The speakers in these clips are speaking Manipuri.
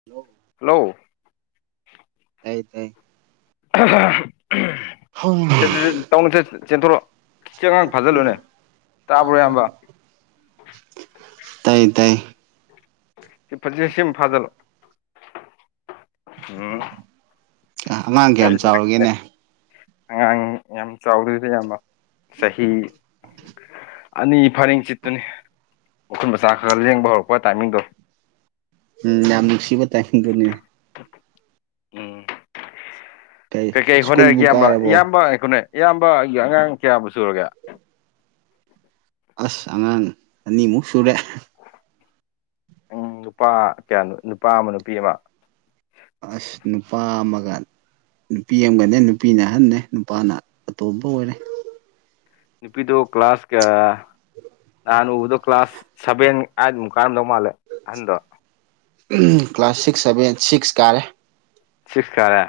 [unintelligible] ꯍꯜꯂꯣ ꯇꯥꯏ ꯇꯥꯏ [unintelligible] [unintelligible] ꯇꯧꯅꯨ ꯆꯦꯟꯊꯣꯔꯛꯑꯣ ꯁꯦ ꯑꯉꯥꯡ ꯐꯥꯖꯤꯜꯂꯨꯅꯦ ꯇꯥꯕ꯭ꯔꯣ ꯏꯌꯥꯝꯕ ꯇꯥꯏ ꯇꯥꯏ ꯁꯤ ꯐꯁꯦ ꯁꯦꯝ ꯐꯥꯖꯜꯂꯣ ꯎꯝ ꯑꯉꯥꯡ ꯀꯌꯥꯝ ꯆꯥꯎꯔꯒꯦꯅꯦ [unintelligible] ꯑꯉꯥꯡ ꯌꯥꯝ ꯆꯥꯎꯗ꯭ꯔꯤꯗ ꯢꯌꯥꯝꯕ ꯆꯍꯤ ꯑꯅꯤ ꯐꯔꯤꯡ ꯆꯤꯠꯇꯨꯅꯤ ꯃꯈꯨꯠ ꯃꯥꯁꯥ ꯈꯔ ꯂꯦꯡꯕ ꯍꯧꯔꯛꯄ ꯇꯥꯏꯃꯤꯡꯗꯣ ꯎꯝ ꯌꯥꯝ ꯅꯨꯡꯁꯤꯕ ꯇꯥꯏꯃꯤꯡꯗꯨꯅꯦ ꯀꯩ ꯀꯩ ꯍꯣꯠꯅꯔꯤꯒꯦ ꯁ꯭ꯀꯨꯜꯕꯨ ꯏꯌꯥꯝꯕ ꯀꯥꯔꯕꯣ ꯏꯌꯥꯝꯕ ꯉꯥꯢꯈꯣꯅꯦ ꯏꯌꯥꯝꯕꯒꯤ ꯑꯉꯥꯡ ꯀꯌꯥꯕꯨ ꯁꯨꯔꯒꯦ ꯑꯁ ꯑꯉꯥꯡ ꯑꯅꯤꯃꯨꯛ ꯁꯨꯔꯦ ꯎꯝ ꯅꯨꯄꯥ ꯀꯌꯥꯅꯣ ꯅꯨꯄꯥ ꯑꯃ ꯅꯨꯄꯤ ꯑꯃ ꯑꯁ ꯅꯨꯄꯥ ꯑꯃꯒ ꯅꯨꯄꯤ ꯑꯃꯒꯅꯦ ꯅꯨꯄꯤꯅ ꯑꯍꯟꯅꯦ ꯅꯨꯄꯥꯅ ꯑꯇꯣꯝꯕ ꯑꯣꯏꯔꯦ ꯅꯨꯄꯤꯗꯣ ꯀ꯭ꯂꯥꯁ ꯀꯌꯥ ꯅꯥꯍꯟ ꯎꯕꯗꯣ ꯀ꯭ꯂꯥꯁ ꯁꯚꯦꯟ ꯑꯥꯢꯠꯃꯨꯛ ꯀꯥꯔꯝꯗꯧ ꯃꯥꯜꯂꯦ ꯑꯍꯟꯗꯣ ꯀ꯭ꯂꯥꯁ ꯁꯤꯛꯁ ꯁꯚꯦꯟ ꯁꯤꯛꯁ ꯀꯥꯔꯦ ꯁꯤꯛꯁ ꯀꯥꯔꯦ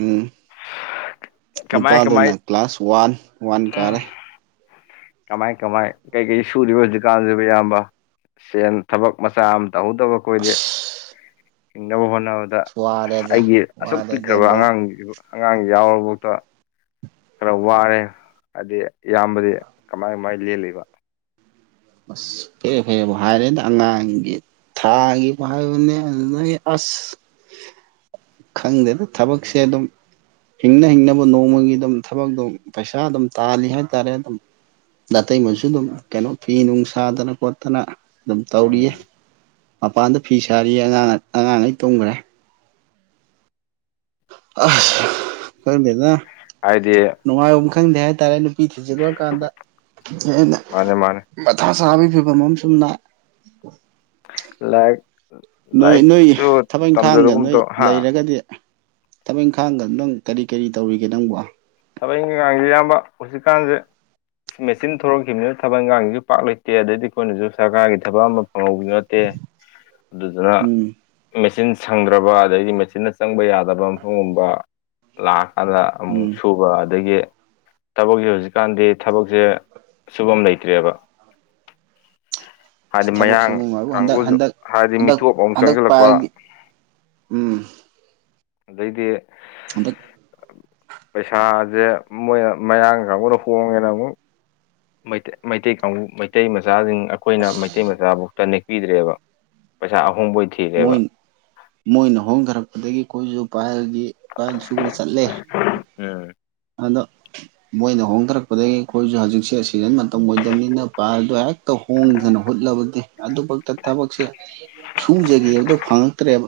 ꯎꯝ ꯀꯃꯥꯏ ꯀꯃꯥꯏ ꯅꯨꯄꯥꯗꯨꯅ ꯀ꯭ꯂꯥꯁ ꯋꯥꯟ ꯋꯥꯟ ꯎꯝ ꯀꯥꯔꯦ ꯀꯃꯥꯏ ꯀꯃꯥꯏ ꯀꯩꯀꯩ ꯁꯨꯔꯤꯕ ꯍꯧꯖꯤꯛꯀꯥꯟꯁꯤꯕꯨ ꯢꯌꯥꯝꯕ ꯁꯦꯟ ꯊꯕꯛ ꯃꯆꯥ ꯑꯃ ꯇꯧꯍꯧꯗꯕ ꯑꯩꯈꯣꯏꯗꯤ ꯑꯁ ꯍꯤꯡꯅꯕ ꯍꯣꯠꯅꯕꯗ ꯗ ꯋꯥꯔꯦꯗ ꯑꯩꯒꯤ ꯑꯁꯨꯛ ꯋꯥꯔꯦꯗ ꯄꯤꯛꯈ꯭ꯔꯕ ꯏꯕꯣ ꯑꯉꯥꯡ ꯑꯉꯥꯡ ꯌꯥꯎꯔꯕꯥꯎꯇ ꯈꯔ ꯋꯥꯔꯦ ꯍꯥꯏꯗꯤ ꯏꯌꯥꯝꯕꯗꯤ ꯀꯃꯥꯏ ꯀꯃꯥꯏꯅ ꯂꯦꯜꯂꯤꯕ ꯑꯁ ꯐꯦꯔꯦ ꯐꯦꯔꯦꯕꯨ ꯍꯥꯏꯔꯦꯗ ꯑꯉꯥꯡꯒꯤ ꯊꯥꯒꯤꯕꯨ ꯍꯥꯏꯕꯅꯦ ꯑꯗꯨꯗꯩ ꯑꯁ ꯈꯪꯗꯦꯗ ꯊꯕꯛꯁꯦ ꯑꯗꯨꯝ ꯍꯤꯡꯅ ꯍꯤꯡꯅꯕ ꯅꯣꯡꯃꯒꯤ ꯑꯗꯨꯝ ꯊꯕꯛꯇꯣ ꯄꯩꯁꯥ ꯑꯗꯨꯝ ꯇꯥꯜꯂꯤ ꯍꯥꯏꯇꯥꯔꯦ ꯑꯗꯨꯝ ꯅꯥꯇꯩꯃꯁꯨ ꯑꯗꯨꯝ ꯀꯩꯅꯣ ꯐꯤ ꯅꯨꯡ ꯁꯥꯗꯅ ꯈꯣꯠꯇꯅ ꯑꯗꯨꯝ ꯇꯧꯔꯤꯌꯦ ꯎꯝ ꯃꯄꯥꯟꯗ ꯐꯤ ꯁꯥꯔꯤꯌꯦ ꯑꯉꯥꯡ ꯑꯉꯥꯡꯉꯩ ꯇꯨꯝꯒ꯭ꯔꯦ ꯑꯁ ꯈꯪꯗꯦꯗ ꯍꯥꯏꯗꯤ ꯅꯨꯡꯉꯥꯏꯕꯝ ꯈꯪꯗꯦ ꯍꯥꯏꯇꯥꯔꯦ ꯅꯨꯄꯤ ꯊꯤꯖꯤꯜꯂꯨꯔꯀꯥꯟꯗ ꯍꯦꯟꯅ ꯃꯥꯅꯦ ꯃꯥꯅꯦ ꯃꯊꯥ ꯁꯥꯕꯩ ꯐꯤꯕꯝ ꯑꯃ ꯁꯨꯝ ꯂꯥꯛꯑꯦ ꯂꯥꯢꯔꯤꯛ ꯅꯣꯏ ꯅꯣꯏ ꯊꯕꯛ ꯏꯪꯈꯥꯡꯒ ꯇꯝꯖꯔꯒꯨꯝ ꯅꯣꯏ ꯇꯧ ꯍꯥ ꯂꯩꯔꯒꯗꯤ ꯊꯕꯛ ꯏꯪꯈꯥꯡꯒ ꯅꯪ ꯀꯔꯤ ꯀꯔꯤ ꯇꯧꯔꯤꯒꯦ ꯅꯪꯕꯣ ꯊꯕꯛ ꯏꯪꯈꯥꯡꯁꯦ ꯑꯌꯥꯝꯕ ꯍꯧꯖꯤꯛꯀꯥꯟꯁꯦ ꯃꯦꯆꯤꯟ ꯊꯣꯂꯛꯈꯤꯕꯅꯤꯅ ꯊꯕꯛ ꯏꯪꯈꯥꯡꯒꯤꯁꯨ ꯄꯥꯛ ꯂꯩꯇꯦ ꯑꯗꯩꯗꯤ ꯑꯩꯈꯣꯏꯅꯁꯨ ꯁꯔꯀꯥꯔꯒꯤ ꯊꯕꯛ ꯑꯃ ꯉꯧꯕꯤꯁꯨ ꯅꯠꯇꯦ ꯑꯗꯨꯗꯨꯅ ꯎꯝ ꯃꯦꯆꯤꯟ ꯁꯪꯗ꯭ꯔꯕ ꯑꯗꯩꯗꯤ ꯃꯦꯆꯤꯟꯅ ꯆꯪꯕ ꯌꯥꯗꯕ ꯃꯐꯝꯒꯨꯝꯕ ꯂꯥꯛꯑꯀꯥꯟꯗ ꯑꯃꯨꯛ ꯎꯝ ꯁꯨꯕ ꯑꯗꯒꯤ ꯊꯕꯛꯁꯦ ꯍꯧꯖꯤꯛꯀꯥꯟꯗꯤ ꯊꯕꯛꯁꯦ ꯁꯨꯐꯝ ꯂꯩꯇ꯭ꯔꯦꯕ [unintelligible] ꯑꯁ ꯍꯥꯏꯗꯤ ꯊꯕꯛ ꯃꯌꯥꯡ ꯁꯨꯕ ꯅꯨꯡꯉꯥꯏꯕꯨ ꯍꯟꯗꯛ ꯀꯥꯡꯒꯨꯁꯨ ꯍꯟꯗꯛ ꯍꯥꯏꯗꯤ ꯍꯟꯗꯛ ꯃꯤꯇꯣꯞ ꯑꯃꯣꯛ ꯍꯟꯗꯛ ꯆꯪꯁꯤꯜꯂꯛꯄ ꯄꯥꯏꯔꯗꯤ ꯎꯝ ꯑꯗꯩꯗꯤ ꯍꯟꯗꯛ ꯄꯩꯁꯥꯁꯦ ꯃꯣꯏ ꯃꯌꯥꯡ ꯀꯥꯡꯕꯨꯅ ꯍꯣꯡꯉꯦꯅ ꯑꯃꯨꯛ ꯃꯩꯇꯩ ꯃꯩꯇꯩ ꯀꯥꯡꯕꯨ ꯃꯩꯇꯩ ꯃꯆꯥꯁꯤꯡ ꯑꯩꯈꯣꯏꯅ ꯃꯩꯇꯩ ꯃꯆꯥꯕꯨ ꯅꯦꯛꯄꯤꯗ꯭ꯔꯦꯕ ꯄꯩꯁꯥ ꯑꯍꯣꯡꯕ ꯑꯣꯏ ꯃꯣꯏ ꯃꯣꯏꯅ ꯍꯣꯡꯊꯔꯛꯄꯗꯒꯤ ꯑꯩꯈꯣꯏꯁꯨ ꯄꯥꯏꯜꯒꯤ ꯄꯥꯏꯜ ꯁꯨꯕ ꯆꯠꯂꯦ ꯎꯝ ꯑꯗ ꯃꯣꯏꯅ ꯍꯣꯡꯊꯔꯛꯄꯗꯒꯤ ꯑꯩꯈꯣꯏꯁꯨ ꯍꯧꯖꯤꯛꯁꯦ ꯑꯁꯤ ꯁꯤꯖꯟ ꯃꯇꯝ ꯑꯣꯏꯗꯕꯅꯤꯅ ꯄꯥꯢꯗꯣ ꯍꯦꯛꯇ ꯍꯣꯡꯗꯅ ꯍꯨꯠꯂꯕꯗꯤ ꯑꯗꯨꯕꯥꯎꯇ ꯊꯕꯛꯁꯦ ꯁꯨꯖꯒꯦꯗ ꯐꯪꯉꯛꯇ꯭ꯔꯦꯕ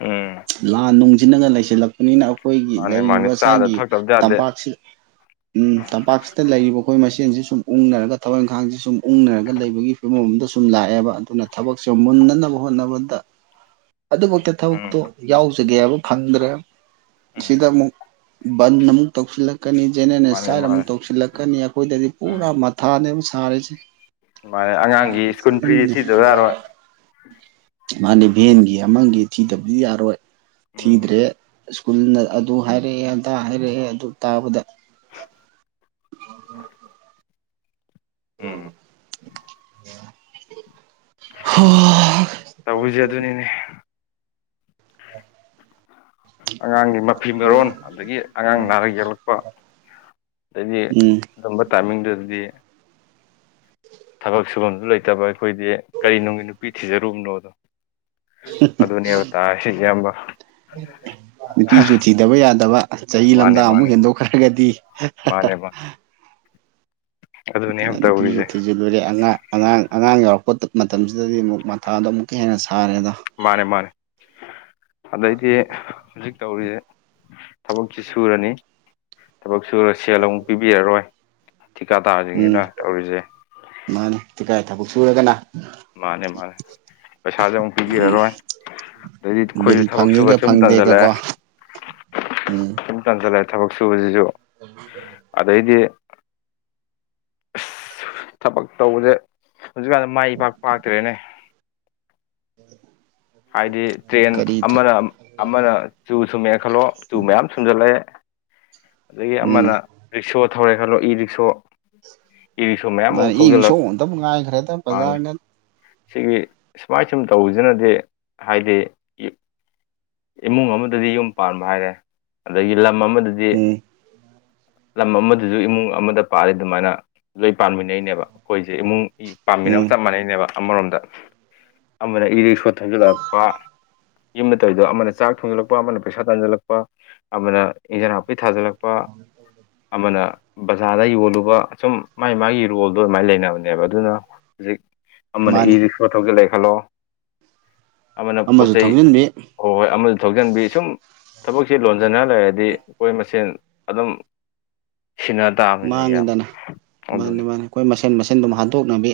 ꯎꯝ ꯂꯥꯟ ꯅꯨꯡꯁꯤꯅꯒ ꯂꯩꯁꯤꯜꯂꯛꯄꯅ ꯑꯩꯈꯣꯏꯒꯤ ꯃꯥꯅꯤ ꯃꯥꯅꯤ ꯂꯩꯔꯤꯕ ꯆꯥꯗ ꯁꯥꯢꯒꯤ ꯊꯛꯇꯕꯗꯤ ꯌꯥꯗꯦ [inaudible] ꯎ ꯇꯝꯄꯥꯛꯁꯤꯗ ꯂꯩꯔꯤꯕ ꯑꯩꯈꯣꯏ ꯃꯁꯦꯟꯁꯤ ꯁꯨꯝ ꯎꯨꯡꯅꯔꯒ ꯊꯕꯛ ꯏꯪꯈꯥꯡꯁꯤ ꯁꯨꯝ ꯎꯨꯡꯅꯔꯒ ꯂꯩꯕꯒꯤ ꯐꯤꯕꯝꯗ ꯁꯨꯝ ꯂꯥꯛꯑꯦꯕ ꯑꯗꯨꯅ ꯊꯕꯛꯁꯦ ꯃꯨꯟꯅꯅꯕ ꯍꯣꯠꯅꯕꯗ [inaudible] ꯑꯗꯨꯕꯥꯎꯇ ꯎꯝ ꯊꯕꯛꯇꯣ ꯌꯥꯎ ꯌꯥꯎꯖꯒꯦ ꯐꯪꯗ꯭ꯔꯦ ꯁꯤꯗ ꯎꯝ ꯑꯃꯨꯛ ꯕꯟ ꯑꯃꯨꯛ ꯇꯧꯁꯤꯜꯂꯛ ꯀꯅꯤ ꯃꯥꯅꯤ ꯖꯦꯅꯦꯅꯦꯁꯥꯏꯅ ꯑꯃꯨꯛ ꯃꯥꯅꯤ ꯇꯧꯁꯤꯜꯂꯛꯀꯅꯤ ꯑꯩꯈꯣꯏꯗꯗꯤ ꯎꯝ ꯄꯨꯔꯥ ꯃꯊꯥꯅꯦꯕ ꯁꯥꯔꯤꯁꯦ [inaudible] ꯃꯥꯅꯦ ꯑꯉꯥꯡꯒꯤ ꯁ꯭ꯀꯨꯜ ꯐ꯭ꯔꯤꯗꯤ ꯊꯤꯗꯕ ꯌꯥꯔꯣꯏ ꯃꯥꯅꯤ ꯚꯦꯟꯒꯤ ꯑꯃꯒꯤ ꯊꯤꯗꯕꯗꯤ ꯌꯥꯔꯣꯏ ꯎꯝ ꯊꯤꯗ꯭ꯔꯦ ꯁ꯭ꯀꯨꯜꯅ ꯑꯗꯨ ꯍꯥꯏꯔꯛꯑꯦ ꯑꯟꯇꯥ ꯍꯥꯏꯔꯛꯑꯦ ꯑꯗꯨ ꯇꯥꯕꯗ ꯑꯣ ꯍ [inaudible] ꯎꯝ ꯍꯣ ꯇꯧꯔꯤꯁꯤ ꯑꯗꯨꯅꯤꯅꯦ [inaudible] ꯑꯉꯥꯡꯒꯤ ꯃꯐꯤ ꯃꯔꯣꯟ ꯑꯗꯒꯤ ꯑꯉꯥꯡ ꯅꯥꯔꯛ ꯌꯦꯛꯂꯛꯄ ꯑꯗꯗꯤ ꯑꯗꯨꯝꯕ ꯇꯥꯏꯃꯤꯡꯗꯨꯗꯗꯤ ꯊꯕꯛ ꯁꯨꯐꯝꯁꯨ ꯂꯩꯇꯕ ꯑꯩꯈꯣꯏꯗꯤ ꯀꯔꯤꯅꯨꯡꯒꯤ ꯅꯨꯄꯤ ꯊꯤꯖꯔꯨꯕꯅꯣꯗꯣ ꯑꯗꯨꯅꯦꯕ ꯇꯥꯏꯁꯤ ꯏꯌꯥꯝꯕ ꯅꯨꯄꯤꯁꯨ ꯊꯤꯗꯕ ꯌꯥꯗꯕ ꯆꯍꯤ ꯃꯥꯅꯦ ꯂꯝꯗꯥꯡ ꯑꯃꯨꯛ ꯃꯥꯅꯦ ꯍꯦꯟꯗꯣꯛꯈ꯭ꯔꯒꯗꯤ ꯑꯗꯨꯅꯦ ꯍꯥꯏꯕ ꯇꯧꯔꯤꯁꯦ ꯊꯤꯖꯤꯟꯂꯨꯔꯦ ꯂꯣꯏꯔꯦ ꯑꯉꯥꯡ ꯑꯉꯥꯡ ꯑꯉꯥꯡ ꯌꯥꯎꯔꯛꯄ ꯃꯇꯝꯁꯤꯗꯗꯤ ꯑꯃꯨꯛ ꯃꯊꯥꯗꯤ ꯑꯃꯨꯛ ꯍꯦꯟꯅ ꯁꯔꯦꯗ ꯃꯥꯅꯦ ꯃꯥꯅꯦ ꯑꯗꯩꯗꯤ ꯍꯧꯖꯤꯛ ꯇꯧꯔꯤꯁꯦ ꯊꯕꯛꯁꯤ ꯁꯨꯔꯅꯤ ꯊꯕꯛ ꯁꯨꯔ ꯁꯦꯜ ꯑꯃꯨꯛ ꯄꯤꯕꯤꯔꯔꯣꯏ ꯊꯤꯀꯥꯗ꯭ꯔ ꯇꯁꯤꯡꯁꯤꯅ ꯎꯝ ꯇꯧꯔꯤꯁꯦ ꯃꯥꯅꯤ ꯇꯤꯀꯥꯏ ꯊꯕꯛ ꯁꯨꯔꯒꯅ ꯃꯥꯅꯦ ꯃꯥꯅꯦ ꯄꯩꯁꯥꯁꯦ ꯑꯃꯨꯛ ꯎꯝ ꯄꯤꯕꯤꯔꯔꯣꯏ ꯑꯗꯩꯗꯤ ꯕꯤꯜ ꯑꯩꯈꯣꯏꯁꯨ ꯊꯕꯛ ꯁꯨꯕ ꯐꯪꯉꯤꯒ ꯁꯨꯝ ꯇꯟꯁꯤꯜꯂꯛꯑꯦ ꯐꯪꯗꯦꯒꯀꯣ ꯎꯝ ꯁꯨꯝ ꯇꯟꯁꯤꯜꯂꯑꯦ ꯊꯕꯛ ꯁꯨꯕꯁꯤꯁꯨ ꯑꯗꯩꯗꯤ ꯑꯁ ꯊꯕꯛ ꯇꯧꯕꯁꯦ ꯍꯧꯖꯤꯛꯀꯥꯟꯗ ꯃꯥꯏ ꯢꯄꯥꯛ ꯄꯥꯛꯇ꯭ꯔꯦꯅꯦ ꯍꯥꯏꯗꯤ ꯇ꯭ꯔꯦꯟ ꯀꯔꯤ ꯑꯃꯅ ꯑꯃꯅ ꯆꯨ ꯁꯨꯝꯃꯦꯑꯦ ꯈꯜꯂꯣ ꯆꯨ ꯃꯌꯥꯝ ꯁꯨꯝꯖꯜꯂꯛꯑꯦ ꯑꯗꯒꯤ ꯎꯝ ꯑꯃꯅ ꯔꯤꯛꯁꯣ ꯊꯧꯔꯦ ꯈꯜꯂꯣ ꯏ ꯔꯤꯛꯁꯣ ꯏꯔꯤꯛꯁꯣ ꯃꯌꯥꯝ ꯑꯃ ꯃꯥꯅꯦ ꯏ ꯊꯧꯖꯤꯜꯂꯛ ꯏꯁꯣꯡꯇꯕꯨ ꯉꯥꯏꯈ꯭ꯔꯦꯗ ꯃꯥꯅꯤ ꯕꯖꯥꯔꯅ ꯁꯤꯒꯤ ꯁꯨꯃꯥꯏ ꯁꯨꯝ ꯇꯧꯕꯁꯤꯅꯗꯤ ꯍꯥꯏꯗꯤ ꯏꯃꯨꯡ ꯑꯃꯗꯗꯤ ꯌꯨꯝ ꯄꯥꯟꯕ ꯍꯥꯏꯔꯦ ꯑꯗꯒꯤ ꯂꯝ ꯑꯃꯗꯗꯤ ꯎꯝ ꯂꯝ ꯑꯃꯗꯁꯨ ꯏꯃꯨꯡ ꯑꯃꯗ ꯄꯥꯜꯂꯤ ꯁꯨꯃꯥꯏꯅ ꯂꯣꯏ ꯄꯥꯝꯃꯤꯟꯅꯩꯅꯦꯕ ꯑꯩꯈꯣꯏꯁꯦ ꯏꯃꯨꯡꯒꯤ ꯄꯥꯟꯃꯤꯟꯅꯕ ꯎꯝ ꯆꯞ ꯃꯥꯟꯅꯩꯅꯦꯕ ꯑꯃꯔꯣꯝꯗ ꯑꯃꯅ ꯏꯔꯤꯛꯁꯣ ꯊꯧꯖꯤꯜꯂꯛꯄ ꯌꯨꯝꯗ ꯇꯧ ꯑꯃꯅ ꯆꯥꯛ ꯊꯣꯡꯖꯜꯂꯛꯄ ꯑꯃꯅ ꯄꯩꯁꯥ ꯇꯥꯟꯁꯤꯜꯂꯛꯄ ꯑꯃꯅ ꯏꯟꯖꯟ ꯍꯥꯞꯄꯤ ꯊꯥꯖꯤꯜꯂꯛꯄ ꯂꯨꯄꯥ ꯑꯃꯅ ꯕꯖꯥꯔꯗ ꯌꯣꯜꯂꯨꯕ ꯁꯨꯝ ꯃꯥꯥꯏ ꯃꯥꯢꯒꯤ ꯔꯣꯜꯗꯣ ꯑꯗꯨꯃꯥꯏꯅ ꯂꯩꯅꯕꯅꯦꯕ ꯑꯗꯨꯅ ꯍꯧꯖꯤꯛ ꯑꯃꯅ ꯏꯔꯤꯛ ꯃꯥꯅꯦ ꯢꯔꯤꯛꯁꯣ ꯊꯧꯖꯤꯟꯂꯛꯌꯦ ꯈꯜꯂꯣ ꯑꯃꯅ ꯄꯣꯠ ꯆꯩ ꯎꯗꯤ [inaudible] ꯍꯣꯏ ꯍꯣꯏ ꯑꯃꯁꯨ ꯊꯧꯖꯤꯟꯕꯤ ꯁꯨꯝ ꯊꯕꯛꯁꯤ ꯂꯣꯟꯖꯤꯟꯅ ꯂꯩꯔꯗꯤ ꯑꯩꯈꯣꯏ ꯃꯁꯦꯟ ꯑꯗꯨꯝ ꯁꯤꯅ ꯃꯥꯡꯉꯤꯗꯅ ꯃꯥꯅꯤ ꯃꯥꯅꯤ ꯑꯩꯈꯣꯏ ꯃꯁꯦꯟ ꯃꯁꯦꯟ ꯑꯗꯨꯝ ꯍꯥꯠꯇꯣꯛꯅꯕꯤ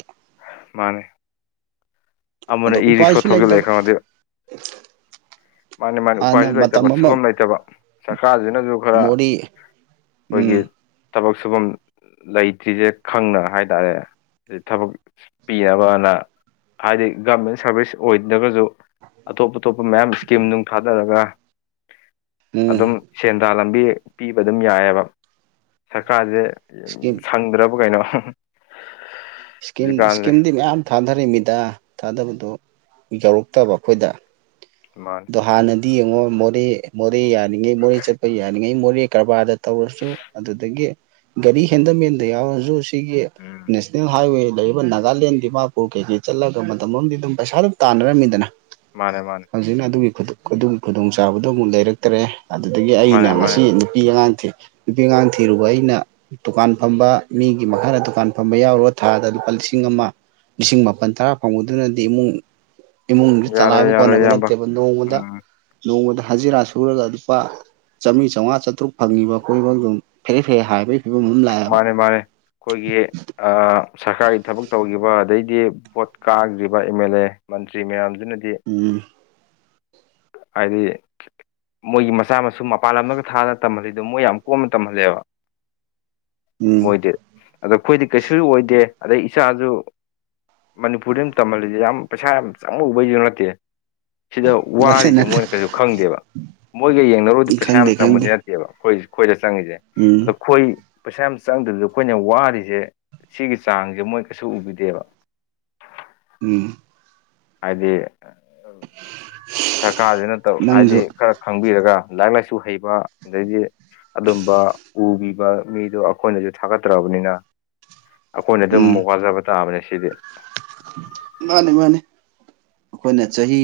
ꯃꯥꯅꯤ ꯑꯃꯅ ꯑꯗꯣ ꯏꯔꯤꯛꯁꯣ ꯎꯄꯥꯏꯁꯨ ꯊꯧꯖꯤꯜꯂꯛꯑꯦ ꯂꯩꯇꯕ ꯈꯪꯉꯥꯗꯤ ꯃꯥꯅꯦ ꯃꯥꯅꯦ ꯍꯥꯟꯅ ꯎꯄꯥꯏꯁꯨ ꯂꯩꯇꯕ ꯃꯇꯝ ꯑꯃ ꯁꯨꯐꯝ ꯂꯩꯇꯕ ꯁꯔꯀꯥꯔꯁꯤꯅꯁꯨ ꯈꯔ ꯃꯣꯔꯤ ꯎꯝ ꯑꯩꯈꯣꯏꯒꯤ ꯊꯕꯛ ꯁꯨꯐꯝ ꯂꯩꯇ꯭ꯔꯤꯁꯦ ꯈꯪꯅ ꯍꯥꯏꯇꯥꯔꯦ ꯊꯕꯛ ꯄꯤ ꯑꯕꯅ [inaudible] ꯍꯥꯏꯗꯤ ꯒꯣꯔꯃꯦꯟ ꯁꯥꯔꯚꯤꯁ ꯑꯣꯏꯗ꯭ꯔꯒꯁꯨ ꯑꯇꯣꯞ ꯑꯇꯣꯞꯄ ꯃꯌꯥꯝ ꯏꯁꯀꯤꯝ ꯅꯣꯡ ꯊꯥꯗꯔꯒ ꯎꯝ ꯑꯗꯨꯝ ꯁꯦꯟꯗꯥꯟ ꯂꯝꯕꯤ ꯄꯤꯕ ꯑꯗꯨꯝ ꯌꯥꯏꯑꯦꯕ ꯁꯔꯀꯥꯔꯁꯦ ꯏꯁꯀꯤꯝ ꯁꯪꯗ꯭ꯔꯕ ꯀꯩꯅꯣ ꯏꯁꯀꯤꯝ ꯍꯧꯖꯤꯛꯀꯥꯟꯁꯦ ꯏꯁꯀꯤꯝꯗꯤ ꯃꯌꯥꯝ ꯊꯥꯗꯔꯤ ꯃꯤꯗ ꯊꯥꯗꯕꯗꯣ ꯌꯧꯔꯛꯇꯕ ꯑꯩꯈꯣꯏꯗ ꯃꯥꯅꯤ ꯑꯗꯣ ꯍꯥꯟꯅꯗꯤ ꯌꯦꯡꯉꯣ ꯃꯣꯔꯦ ꯃꯣꯔꯦ ꯌꯥꯔꯤꯉꯩ ꯃꯣꯔꯦ ꯆꯠꯄ ꯌꯥꯔꯤꯉꯩ ꯃꯣꯔꯦ ꯀꯔꯕꯥꯔꯗ ꯇꯧꯔꯁꯨ ꯑꯗꯨꯗꯒꯤ ꯒꯥꯔꯤ ꯍꯦꯟꯗꯃꯦꯟꯗ ꯌꯥꯎꯔꯁꯨ ꯁꯤꯒꯤ ꯎꯝ ꯅꯦꯁꯅꯦꯜ ꯍꯥꯏꯋꯦ ꯂꯩ ꯑꯗꯨꯒ ꯅꯥꯒꯥꯂꯦꯟ ꯗꯤꯃꯥꯄꯨꯔ ꯀꯩꯀꯩ ꯆꯠꯂꯒ ꯃꯇꯝ ꯑꯃꯗꯤ ꯑꯗꯨꯝ ꯄꯩꯁꯥ ꯑꯗꯨꯝ ꯇꯥꯟꯅꯔꯝꯃꯤꯗꯅ ꯃꯥꯅꯦ ꯃꯥꯅꯦ ꯍꯧꯖꯤꯛꯅ ꯑꯗꯨꯒꯤ ꯑꯗꯨꯒꯤ ꯈꯨꯗꯣꯡꯆꯥꯥꯕꯗꯣ ꯑꯃꯨꯛ ꯂꯩꯔꯛꯇ꯭ꯔꯦ ꯑꯗꯨꯗꯒꯤ ꯑꯩꯅ ꯃꯥꯅꯦ ꯃꯥꯅꯦ ꯉꯁꯤ ꯅꯨꯄꯤ ꯑꯉꯥꯡ ꯅꯨꯄꯤ ꯑꯉꯥꯡ ꯊꯤꯔꯨꯕ ꯑꯩꯅ ꯗꯨꯀꯥꯟ ꯐꯝꯕ ꯃꯤꯒꯤ ꯃꯈꯥꯗ ꯗꯨꯀꯥꯟ ꯐꯝꯕ ꯌꯥꯎꯔꯨꯔꯥ ꯊꯥꯗ ꯂꯨꯄꯥ ꯂꯤꯁꯤꯡ ꯑꯃ ꯂꯤꯁꯤꯡ ꯃꯥꯄꯜ ꯇꯔꯥ ꯐꯪꯕꯗꯨꯅꯗꯤ ꯏꯃꯨꯡ ꯏꯃꯨꯡꯗꯨ ꯌꯥꯔꯣꯏ ꯆꯂꯥꯏꯕ ꯌꯥꯔꯣꯏ ꯀꯣꯟꯅꯕ ꯏꯌꯥꯝꯕ ꯅꯠꯇꯦ ꯅꯣꯡꯃꯗ ꯎꯝ ꯅꯣꯡꯃꯗ ꯍꯖꯤꯔꯥ ꯁꯨꯔꯒ ꯂꯨꯄꯥ ꯆꯥꯝꯂꯤ ꯆꯥꯝꯉꯥ ꯆꯥꯇꯨꯔꯛ ꯐꯪꯉꯤꯕ ꯑꯩꯈꯣꯢꯐꯥꯎ ꯌꯣ ꯐꯦꯔꯦ ꯐꯦꯔꯦ ꯍꯥꯏꯕꯒꯤ ꯐꯤꯕꯝ ꯑꯃ ꯂꯥꯛ ꯃꯥꯅꯦ ꯃꯥꯅꯦ ꯑꯩꯈꯣꯏꯒꯤ ꯁꯔꯀꯥꯔꯒꯤ ꯊꯕꯛ ꯇꯧꯈꯤꯕ ꯑꯗꯩꯗꯤ ꯚꯣꯠ ꯀꯥꯈ꯭ꯔꯤꯕ ꯑꯦꯝ ꯑꯦꯜ ꯑꯦ ꯃꯟꯇ꯭ꯔꯤ ꯃꯌꯥꯝꯁꯤꯅꯗꯤ ꯎꯝ ꯍꯥꯏꯗꯤ ꯃꯣꯏꯒꯤ ꯃꯆꯥ ꯃꯁꯨ ꯃꯄꯥꯟ ꯂꯝꯗꯒ ꯊꯥꯗꯅ ꯇꯝꯍꯜꯂꯤꯗꯣ ꯃꯣꯏ ꯌꯥꯝ ꯀꯣꯝꯅ ꯇꯝꯍꯜꯂꯦꯕ ꯎꯝ ꯃꯣꯏꯗꯤ ꯑꯗꯣ ꯑꯩꯈꯣꯏꯗꯤ ꯀꯩꯁꯨꯁꯨ ꯑꯣꯏꯗꯦ ꯑꯗꯩ ꯏꯆꯥꯁꯨ ꯃꯅꯤꯄꯨꯔꯗ ꯑꯗꯨꯝ ꯇꯝꯍꯜꯂꯤꯁꯦ ꯌꯥꯝ ꯄꯩꯁꯥ ꯌꯥꯝ ꯆꯪꯉꯨꯕꯩꯁꯨ ꯅꯠꯇꯦ ꯁꯤꯗ ꯅꯠꯇꯦ ꯋꯥꯔꯤꯁꯦ ꯅꯠꯇꯦ ꯃꯣꯏꯅ ꯀꯩꯁꯨ ꯈꯪꯗꯦꯕ ꯃꯣꯏꯒ ꯌꯦꯡꯅꯔꯨꯗꯤ ꯄꯩꯁꯥ ꯌꯥꯝ ꯈꯪꯗꯦ ꯆꯪꯕ ꯈꯪꯗꯦ ꯅꯠꯇꯦ ꯕ ꯑꯩꯈꯣꯏ ꯑꯩꯈꯣꯏꯗ ꯆꯪꯉꯤꯁꯦ ꯑꯣ ꯎꯝ ꯑꯩꯈꯣꯏ ꯄꯩꯁꯥ ꯌꯥꯝ ꯆꯪꯗꯕꯤꯗ ꯑꯩꯈꯣꯏꯅ ꯋꯥꯔꯤꯁꯦ ꯁꯤꯒꯤ ꯆꯥꯡꯁꯦ ꯃꯣꯏ ꯀꯩꯁꯨ ꯎꯕꯤꯗꯦꯕ ꯎꯝ ꯍꯥꯏꯗꯤ ꯁꯔꯀꯥꯔꯁꯤꯅ ꯇꯧ ꯍꯥꯏꯗꯤ ꯅꯪꯁꯨ ꯈꯔ ꯈꯪꯕꯤꯔꯒ ꯂꯥꯏꯔꯤꯛ ꯂꯥꯏꯁꯨ ꯍꯩꯕ ꯑꯗꯩꯗꯤ ꯑꯗꯨꯝꯕ ꯎꯕꯤꯕ ꯃꯤꯗꯣ ꯑꯩꯈꯣꯏꯅꯁꯨ ꯊꯥꯒꯠꯇ꯭ꯔꯕꯅꯤꯅ ꯑꯩꯈꯣꯏꯅ ꯑꯗꯨꯝ ꯎꯝ ꯋꯥꯖꯕ ꯇꯥꯕꯅꯦ ꯁꯤꯗꯤ ꯃꯥꯅꯤ ꯃꯥꯅꯤ ꯑꯩꯈꯣꯏꯅ ꯆꯍꯤ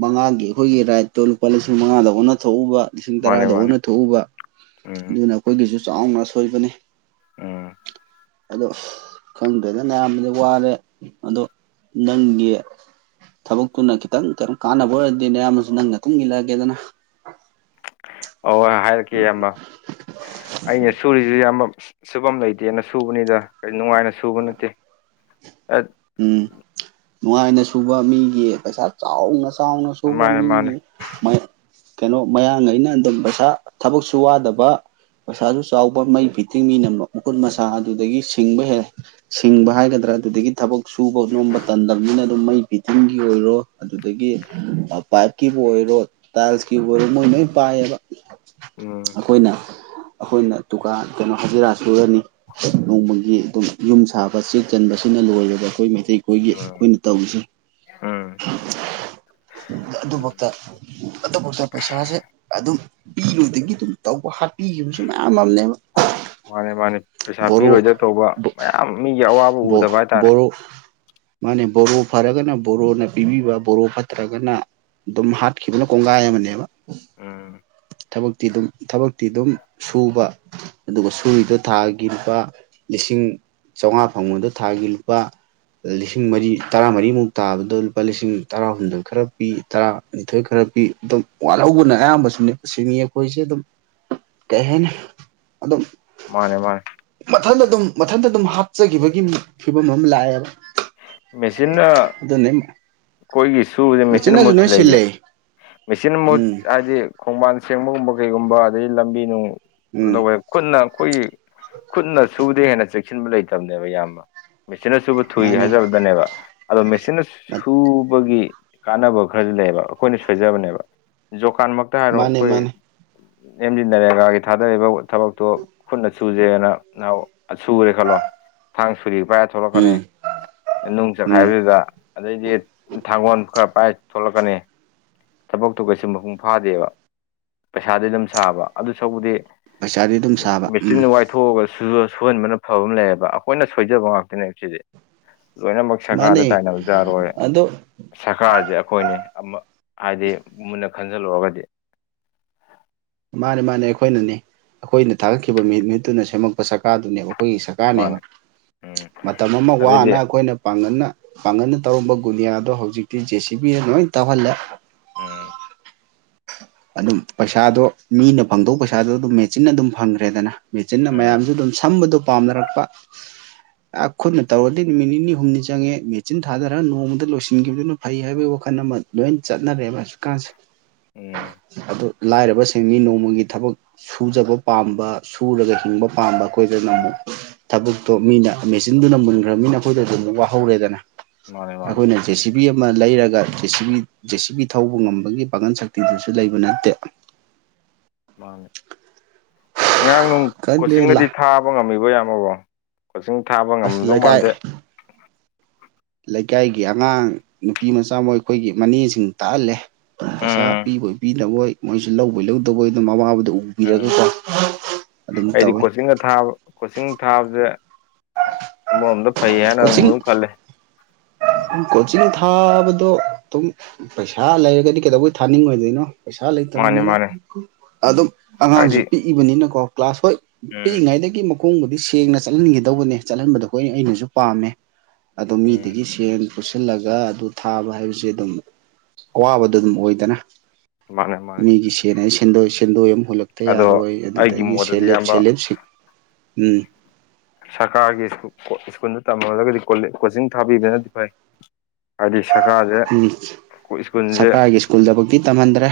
ꯃꯉꯥꯒꯤ ꯑꯩꯈꯣꯏꯒꯤ ꯔꯥꯏꯠꯇꯣ ꯂꯨꯄꯥ ꯂꯤꯁꯤꯡ ꯃꯉꯥꯗ ꯑꯣꯟꯅ ꯊꯣꯛꯎꯕ ꯂꯤꯁꯤꯡ ꯃꯥꯅꯦ ꯇꯔꯥꯗ ꯃꯥꯅꯦ ꯑꯣꯟꯅ ꯊꯣꯛꯎꯕ ꯎꯝ ꯑꯗꯨꯅ ꯑꯩꯈꯣꯏꯒꯤꯁꯨ ꯆꯥꯎꯅ ꯑꯁꯣꯏꯕꯅꯤ ꯎꯝ ꯑꯗꯣ ꯈꯪꯗ꯭ꯔꯦꯗ ꯅꯌꯥꯝꯕꯗꯤ ꯋꯥꯔꯦ ꯑꯗꯣ ꯅꯪꯒꯤ ꯊꯕꯛꯇꯨꯅ ꯈꯤꯇꯪ ꯀꯩ ꯅꯣꯝ ꯀꯥꯟꯅꯕ ꯑꯣꯏꯔꯗꯤ ꯅꯌꯥꯝꯕꯁꯨ ꯅꯪ ꯅꯇꯨꯡ ꯏꯜꯂꯛꯑꯒꯦꯗꯅ ꯑꯥꯎ ꯍꯣꯏ ꯍꯥꯏꯔꯛꯀꯦ ꯏꯌꯥꯝꯕ ꯑꯩꯅ ꯁꯨꯔꯤꯁꯦ ꯏꯌꯥꯝꯕ ꯁꯨꯐꯝ ꯂꯩꯇꯦꯅ ꯁꯨꯕꯅꯤꯗ ꯅꯨꯡꯉꯥꯏꯅ ꯁꯨꯕ ꯅꯠꯇꯦ ꯎꯝ ꯅꯨꯡꯉꯥꯏꯅ ꯁꯨꯕ ꯃꯤꯒꯤ ꯄꯩꯁꯥ ꯆꯥꯎꯅ ꯆꯥꯎꯅ ꯁꯨꯕ ꯃꯥꯅꯦ ꯃꯥꯅꯦ ꯃꯤꯒꯤ ꯀꯩꯅꯣ ꯃꯌꯥꯡ ꯒꯩꯅ ꯑꯗꯨꯝ ꯄꯩꯁꯥ ꯊꯕꯛꯁꯨ ꯋꯥꯗꯕ ꯄꯩꯁꯥꯁꯨ ꯆꯥꯎꯕ ꯃꯩ ꯐꯤꯠꯇꯤꯡ ꯃꯤꯅꯤꯅ ꯃꯈꯨꯠ ꯃꯁꯥ ꯑꯗꯨꯗꯒꯤ ꯁꯤꯡꯕ ꯍꯦꯜꯂꯦ ꯁꯤꯡꯕ ꯍꯥꯏꯒꯗ꯭ꯔꯥ ꯑꯗꯨꯗꯒꯤ ꯊꯕꯛ ꯁꯨꯕ ꯅꯣꯝꯕ ꯇꯟꯗꯝꯅꯤꯅ ꯑꯗꯨꯝ ꯃꯩ ꯐꯤꯇꯤꯡꯒꯤ ꯑꯣꯏꯔꯣ ꯑꯗꯨꯗꯒꯤ ꯄꯥꯏꯞꯀꯤꯕꯨ ꯑꯣꯏꯔꯣ ꯇꯥꯏꯜꯁꯀꯤꯕꯣꯔꯦ ꯃꯣꯏ ꯅꯣꯏ ꯄꯥꯏꯌꯦꯕ ꯎꯝ ꯑꯩꯈꯣꯏꯅ ꯑꯩꯈꯣꯏꯅ ꯗꯨꯀꯥꯟ ꯀꯩꯅꯣ ꯍꯥꯖꯤꯔꯥ ꯁꯨꯔꯅꯤ ꯅꯣꯡꯃꯒꯤ ꯑꯗꯨꯝ ꯌꯨꯝ ꯁꯥꯕ ꯆꯦꯛ ꯆꯟꯕꯁꯤꯅ ꯂꯣꯏꯔꯦꯕ ꯑꯩꯈꯣꯏ ꯃꯩ ꯇꯩ ꯑꯩꯈꯣꯏꯒꯤ ꯎꯝ ꯑꯩꯈꯣꯏꯅ ꯇꯧꯔꯤꯁꯦ ꯎꯝ ꯑꯗꯨꯕꯛꯇ ꯑꯗꯨꯐꯥꯎꯛꯇ ꯄꯩꯁꯥꯁꯦ ꯑꯗꯨꯝ ꯄꯤꯔꯣꯏꯗꯣꯏꯒꯤ ꯑꯗꯨꯝ ꯇꯧꯕ ꯍꯥꯠꯄꯤꯕꯁꯨ ꯃꯌꯥꯝ ꯑꯃꯅꯦꯕ ꯃꯥꯅꯦ ꯃꯥꯅꯦ ꯄꯩꯁꯥ ꯕꯣꯔꯣ ꯄꯤꯔꯣꯏꯗ ꯇꯧꯕ ꯃꯌꯥꯝ ꯃꯤꯒꯤ ꯑꯋꯥꯕ ꯎꯗꯕ ꯍꯥꯏꯇꯥꯔꯦ ꯕꯣꯔꯣ ꯃꯥꯅꯦ ꯕꯣꯔꯣ ꯐꯔꯒꯅ ꯕꯣꯔꯣꯅ ꯄꯤꯕꯤꯕ ꯕꯣꯔꯣ ꯐꯠꯇ꯭ꯔꯒꯅ ꯑꯗꯨꯝ ꯍꯥꯠꯈꯤꯕꯅ ꯀꯣꯡꯒꯥꯏ ꯑꯃꯅꯦꯕ ꯎꯝ ꯊꯕꯛꯇꯤ ꯑꯗꯨꯝ ꯊꯕꯛꯇꯤ ꯑꯗꯨꯝ ꯁꯨꯕ ꯑꯗꯨꯒ ꯁꯨꯔꯤꯗꯣ ꯊꯥꯒꯤ ꯂꯨꯄꯥ ꯂꯤꯁꯤꯡ ꯆꯧꯉꯥ ꯐꯪꯕꯗ ꯊꯥꯒꯤ ꯂꯨꯄꯥ ꯂꯤꯁꯤꯡ ꯃꯔꯤ ꯇꯔꯥꯃꯔꯤꯃꯨꯛ ꯇꯥꯕꯗꯨ ꯂꯨꯄꯥ ꯂꯤꯁꯤꯡ ꯇꯔꯥꯍꯨꯝꯗꯣꯏ ꯈꯔ ꯄꯤ ꯇꯔꯥꯅꯤꯊꯣꯏ ꯈꯔ ꯄꯤ ꯑꯗꯨꯝ ꯋꯥꯠꯍꯧꯕꯅ ꯑꯌꯥꯝꯕꯁꯨꯅꯦ ꯁꯤꯃꯤ ꯑꯩꯈꯣꯏꯁꯦ ꯑꯗꯨꯝ [inaudible] ꯀꯩ ꯍꯥꯏꯅꯤ ꯑꯗꯨꯝ ꯃꯥꯅꯦ ꯃꯥꯅꯦ ꯃꯊꯟꯇ ꯑꯗꯨꯝ ꯃꯊꯟꯇ ꯑꯗꯨꯝ ꯍꯥꯞꯆꯈꯤꯕꯒꯤ ꯐꯤꯕꯝ ꯑꯃ ꯂꯥꯛꯑꯦꯕ ꯃꯦꯆꯤꯟꯅ ꯑꯗꯨꯅꯤ [unintelligible] ꯈꯣꯏꯒꯤ ꯁꯨꯕꯁꯦ ꯃꯦꯆꯤꯟꯅꯥ ꯃꯍꯨꯠ ꯁꯤꯟꯂꯛ ꯏꯖꯦ ꯁꯤꯜꯂꯦ ꯃꯦꯆꯤꯟ ꯃꯨꯠ ꯎꯝ ꯍꯥꯏꯗꯤ ꯈꯣꯡꯕꯥꯟ ꯁꯦꯡꯕꯒꯨꯝꯕ ꯀꯩꯒꯨꯝꯕ ꯑꯗꯒꯤ ꯂꯝꯕꯤ ꯅꯨꯡ ꯀꯩꯅ ꯎꯝ ꯇꯧꯋꯦ ꯈꯨꯠꯅ ꯑꯩꯈꯣꯏꯒꯤ ꯈꯨꯠꯅ ꯁꯨꯕꯗꯩ ꯍꯦꯟꯅ ꯆꯦꯛꯁꯤꯟꯕ ꯂꯩꯇꯕꯅꯦꯕ ꯏꯌꯥꯝꯕ ꯃꯦꯆꯤꯟꯅ ꯁꯨꯕ ꯊꯨꯏ ꯃꯥꯅꯦ ꯍꯥꯏꯖꯕꯗꯅꯦꯕ ꯑꯗꯣ ꯃꯦꯆꯤꯟꯅ ꯁꯨꯕꯒꯤ ꯀꯥꯟꯅꯕ ꯈꯔꯁꯨ ꯂꯩꯌꯦꯕ ꯑꯩꯈꯣꯏꯅ ꯁꯣꯏꯖꯕꯅꯦꯕ ꯖꯣꯀꯥꯟ ꯃꯛ ꯇ ꯍꯥꯏꯔꯣ ꯃꯥꯅꯦ ꯑꯩꯈꯣꯏ ꯃꯥꯅꯦ ꯑꯦꯝ ꯖꯤ ꯅꯔꯦꯒꯥꯒꯤ ꯊꯥꯗꯔꯤꯕ ꯊꯕꯛꯇꯣ ꯈꯨꯠꯅ ꯆꯨꯖꯦꯅ ꯅꯍꯣ ꯁꯨꯔꯦ ꯈꯜꯂꯣ ꯊꯥꯡ ꯁꯨꯔꯤ ꯄꯥꯏ ꯊꯣꯛꯂꯛꯀꯅꯤ ꯎꯝ ꯅꯨꯡ ꯎꯝ ꯆꯈꯥꯏꯕꯗꯨꯗ ꯑꯗꯩꯗꯤ ꯊꯥꯡꯒꯣꯜ ꯈꯔ ꯄꯥꯏ ꯊꯣꯛꯂꯛꯀꯅꯤ ꯊꯕꯛꯇꯨ ꯀꯩꯁꯨ ꯃꯄꯨꯡ ꯐꯥꯗꯦꯕ ꯄꯩꯁꯥꯗꯤ ꯑꯗꯨꯝ ꯁꯥꯕ ꯑꯗꯨ ꯁꯎꯛꯄꯨꯗꯤ ꯄꯩꯁꯥꯗꯤ ꯑꯗꯨꯝ ꯁꯥꯕ ꯎꯝ ꯃꯦꯆꯤꯟ ꯋꯥꯏꯊꯣꯛꯑꯒ ꯁꯨꯍꯟꯕꯅ ꯐꯕ ꯑꯃ ꯂꯩꯌꯦꯕ ꯑꯩꯈꯣꯏꯅ ꯁꯣꯏꯖꯕ ꯉꯥꯛꯇꯅꯦꯕ ꯁꯤꯗꯤ ꯂꯣꯏꯅꯃꯛ ꯁꯔꯀꯥꯔꯗ ꯃꯥꯅꯦ ꯇꯥꯏꯅꯕꯁꯨ ꯌꯥꯔꯣꯏ ꯑꯗꯣ ꯁꯔꯀꯥꯔꯁꯦ ꯑꯩꯈꯣꯏꯅꯤ ꯑꯃ ꯍꯥꯏꯗꯤ ꯃꯨꯟꯅ ꯈꯟꯖꯜꯂꯨꯔꯒꯗꯤ ꯃꯥꯅꯦ ꯃꯥꯅꯦ ꯑꯩꯈꯣꯏꯅꯅꯦ ꯑꯩꯈꯣꯏꯅ ꯊꯥꯒꯠꯈꯤꯕ ꯃꯤꯠ ꯃꯤꯍꯨꯠꯇꯨꯅ ꯁꯦꯝꯃꯛꯄ ꯁꯔꯀꯥꯔꯗꯨꯅꯦꯕ ꯑꯩꯈꯣꯏꯒꯤ ꯁꯔꯀꯥꯔꯅꯦꯕ ꯃꯥꯅꯦ ꯎꯝ ꯃꯇꯝ ꯑꯃ ꯋꯥꯅ ꯑꯗꯩꯗꯤ ꯑꯩꯈꯣꯏꯅ ꯄꯥꯡꯒꯟꯅ ꯄꯥꯡꯒꯟꯅ ꯇꯧꯔꯝꯕ ꯒꯨꯅꯤꯌꯥꯗꯣ ꯍꯧꯖꯤꯛꯇꯤ ꯖꯦ ꯁꯤ ꯕꯤꯅ ꯂꯣꯏ ꯇꯧꯍꯜꯂꯦ ꯎꯝ ꯑꯗꯨꯝ ꯄꯩꯁꯥꯗꯣ ꯃꯤꯅ ꯐꯪꯗꯧꯕ ꯄꯩꯁꯥꯗꯣ ꯑꯗꯨꯝ ꯃꯦꯆꯤꯟꯅ ꯑꯗꯨꯝ ꯐꯪꯈ꯭ꯔꯦꯗꯅ ꯃꯦꯆꯤꯟꯅ ꯎꯝ ꯃꯌꯥꯝꯁꯨ ꯑꯗꯨꯝ ꯁꯝꯕꯗꯨ ꯄꯥꯝꯅꯔꯛꯄ [inaudible] ꯑꯥ ꯈꯨꯠꯅ ꯇꯧꯔꯗꯤ ꯅꯨꯃꯤꯠ ꯅꯤꯅꯤ ꯍꯨꯝꯅꯤ ꯆꯪꯉꯦ ꯃꯦꯆꯤꯟ ꯊꯥꯗꯔꯒ ꯅꯣꯡꯃꯗ ꯂꯣꯏꯁꯤꯟꯈꯤꯕꯗꯨꯅ ꯐꯩ ꯍꯥꯏꯕꯒꯤ ꯋꯥꯈꯜ ꯑꯃ ꯂꯣꯏ ꯆꯠꯅꯔꯦꯕ ꯍꯧꯖꯤꯛꯀꯥꯟꯁꯦ ꯎꯝ ꯑꯗꯨ ꯂꯥꯏꯔꯕꯁꯤꯡꯅꯤ ꯅꯣꯡꯃꯒꯤ ꯊꯕꯛ ꯁꯨꯖꯕ ꯄꯥꯝꯕ ꯁꯨꯔꯒ ꯍꯤꯡꯕ ꯄꯥꯝꯕ ꯑꯩꯈꯣꯏꯗꯅ ꯑꯃꯨꯛ ꯊꯕꯛꯇꯣ ꯃꯤꯅ ꯃꯦꯆꯤꯟꯗꯨꯅ ꯃꯨꯟꯈ꯭ꯔꯕꯅꯤꯅ ꯑꯩꯈꯣꯏꯗ ꯑꯗꯨꯝ ꯋꯥꯍꯧꯔꯦꯗꯅ ꯃꯥꯅꯦ ꯃꯥꯅꯦ ꯑꯩꯈꯣꯏꯅ ꯖꯦ ꯁꯤꯕꯤ ꯑꯃ ꯂꯩꯔꯒ ꯖꯦ ꯁꯤꯕꯤ ꯖꯦ ꯁꯤꯕꯤ ꯊꯧꯕ ꯉꯝꯕꯒꯤ ꯄꯥꯡꯒꯜ ꯁꯛ ꯇꯦꯡꯁꯨ ꯂꯩꯕ ꯅꯠꯇꯦ ꯃꯥꯅꯦꯑꯉꯥꯡ ꯅꯨꯡ ꯈꯪꯗꯦ ꯀꯣꯆꯤꯡꯒꯗꯤ ꯂꯥ ꯊꯥꯕ ꯉꯝꯃꯤꯕꯣ ꯏꯌꯥꯝꯃꯕꯣ ꯀꯣꯆꯤꯡ ꯊꯥꯕ ꯑꯁ ꯉꯝꯃꯝꯗꯧ ꯂꯩꯀꯥꯏ ꯃꯥꯟꯗꯦ ꯂꯩꯀꯥꯏꯒꯤ ꯑꯉꯥꯡ ꯅꯨꯄꯤ ꯃꯆꯥ ꯃꯥ ꯑꯩꯈꯣꯏꯒꯤ ꯃꯅꯦꯁꯤꯡ ꯇꯥꯛꯍꯜꯂꯦ ꯄꯩꯁꯥ ꯎꯝ ꯄꯤꯕꯣꯏ ꯄꯤꯗꯕꯣꯏ ꯃꯣꯏꯁꯨ ꯂꯧꯕꯣꯏ ꯂꯧꯗꯕꯣꯏ ꯑꯗꯨꯝ ꯃꯥ ꯋꯕꯗꯣ ꯎ ꯎꯝ ꯊꯤꯔꯒꯀꯣꯑꯗꯨꯝ ꯑꯩꯗꯤ ꯇꯧꯋꯦ ꯀꯣꯆꯤꯡꯒ ꯊꯥꯕ ꯀꯣꯆꯤꯡ ꯊꯥꯕꯁꯦ ꯑꯃꯔꯣꯝꯗ ꯐꯩ ꯍꯥꯏꯅ ꯀꯣꯆꯤꯡ ꯑꯃ ꯈꯜꯂꯦ ꯀꯣꯆꯤꯡ ꯊꯥꯕꯗꯣ ꯑꯗꯨꯝ ꯄꯩꯁꯥ ꯂꯩꯔꯒꯗꯤ ꯀꯩꯗꯧꯕꯩ ꯊꯥꯅꯤꯡꯉꯣꯏꯗꯣꯏꯅꯣ ꯄꯩꯁꯥ ꯃꯥꯅꯦ ꯂꯩꯇꯕꯅꯤꯅ ꯃꯥꯅꯦ ꯑꯗꯨꯝ ꯑꯉꯥꯡꯁꯨ ꯍꯥꯏꯗꯤ ꯄꯤꯛꯏꯕꯅꯤꯅꯀꯣ ꯀ꯭ꯂꯥꯁ ꯍꯣꯏ ꯎꯝ ꯄꯤꯛꯏꯉꯩꯗꯒꯤ ꯃꯨꯛ ꯃꯈꯣꯡꯕꯨꯗꯤꯁꯦꯡꯅ ꯆꯠꯍꯟꯒꯗꯧꯕꯅꯦ ꯆꯠꯍꯟꯕꯗꯣ ꯍꯣꯢ ꯑꯩꯅꯁꯨ ꯄꯥꯝꯃꯦ ꯑꯗꯣ ꯎꯝ ꯃꯤꯗꯒꯤ ꯁꯦꯜ ꯄꯨꯁꯤꯜꯂꯒ ꯑꯗꯨ ꯊꯥꯕ ꯍꯥꯏꯕꯁꯦ ꯑꯗꯨꯝ ꯑꯋꯥꯕꯗꯣ ꯑꯗꯨꯝ ꯑꯣꯏꯗꯅ ꯃꯥꯅꯦ ꯃꯥꯅꯦ ꯃꯤꯒꯤ ꯁꯦꯜ ꯍꯥꯢꯁꯦ ꯁꯦꯟꯗꯣꯏ ꯑꯃꯨꯛ ꯍꯨꯂꯛ ꯍꯦꯛꯇꯥ ꯑꯗꯣ ꯌꯥꯔꯣꯏ ꯑꯩꯒꯤ ꯑꯗꯨꯗꯒꯤ ꯃꯣꯠꯇꯗꯤ ꯁꯦꯂꯦꯞ ꯏꯌꯥꯝꯕ ꯎꯝ ꯁꯔꯀꯥꯔꯒꯤ ꯁ꯭ꯀꯨꯜꯗ ꯇꯝꯍꯜꯂꯒꯗꯤ ꯀꯣꯆꯤꯡ ꯊꯥꯕꯤꯕꯅꯗꯤ ꯐꯩ ꯍꯥꯏꯗꯤ ꯁꯔꯀꯥꯔꯁꯦ ꯎꯝ ꯑꯩꯈꯣꯏ ꯁ꯭ꯀꯨꯜꯁꯦ ꯁꯔꯀꯥꯔꯒꯤ ꯁ꯭ꯀꯨꯜꯗꯐꯧꯗꯤ ꯇꯝꯍꯟꯗ꯭ꯔꯦ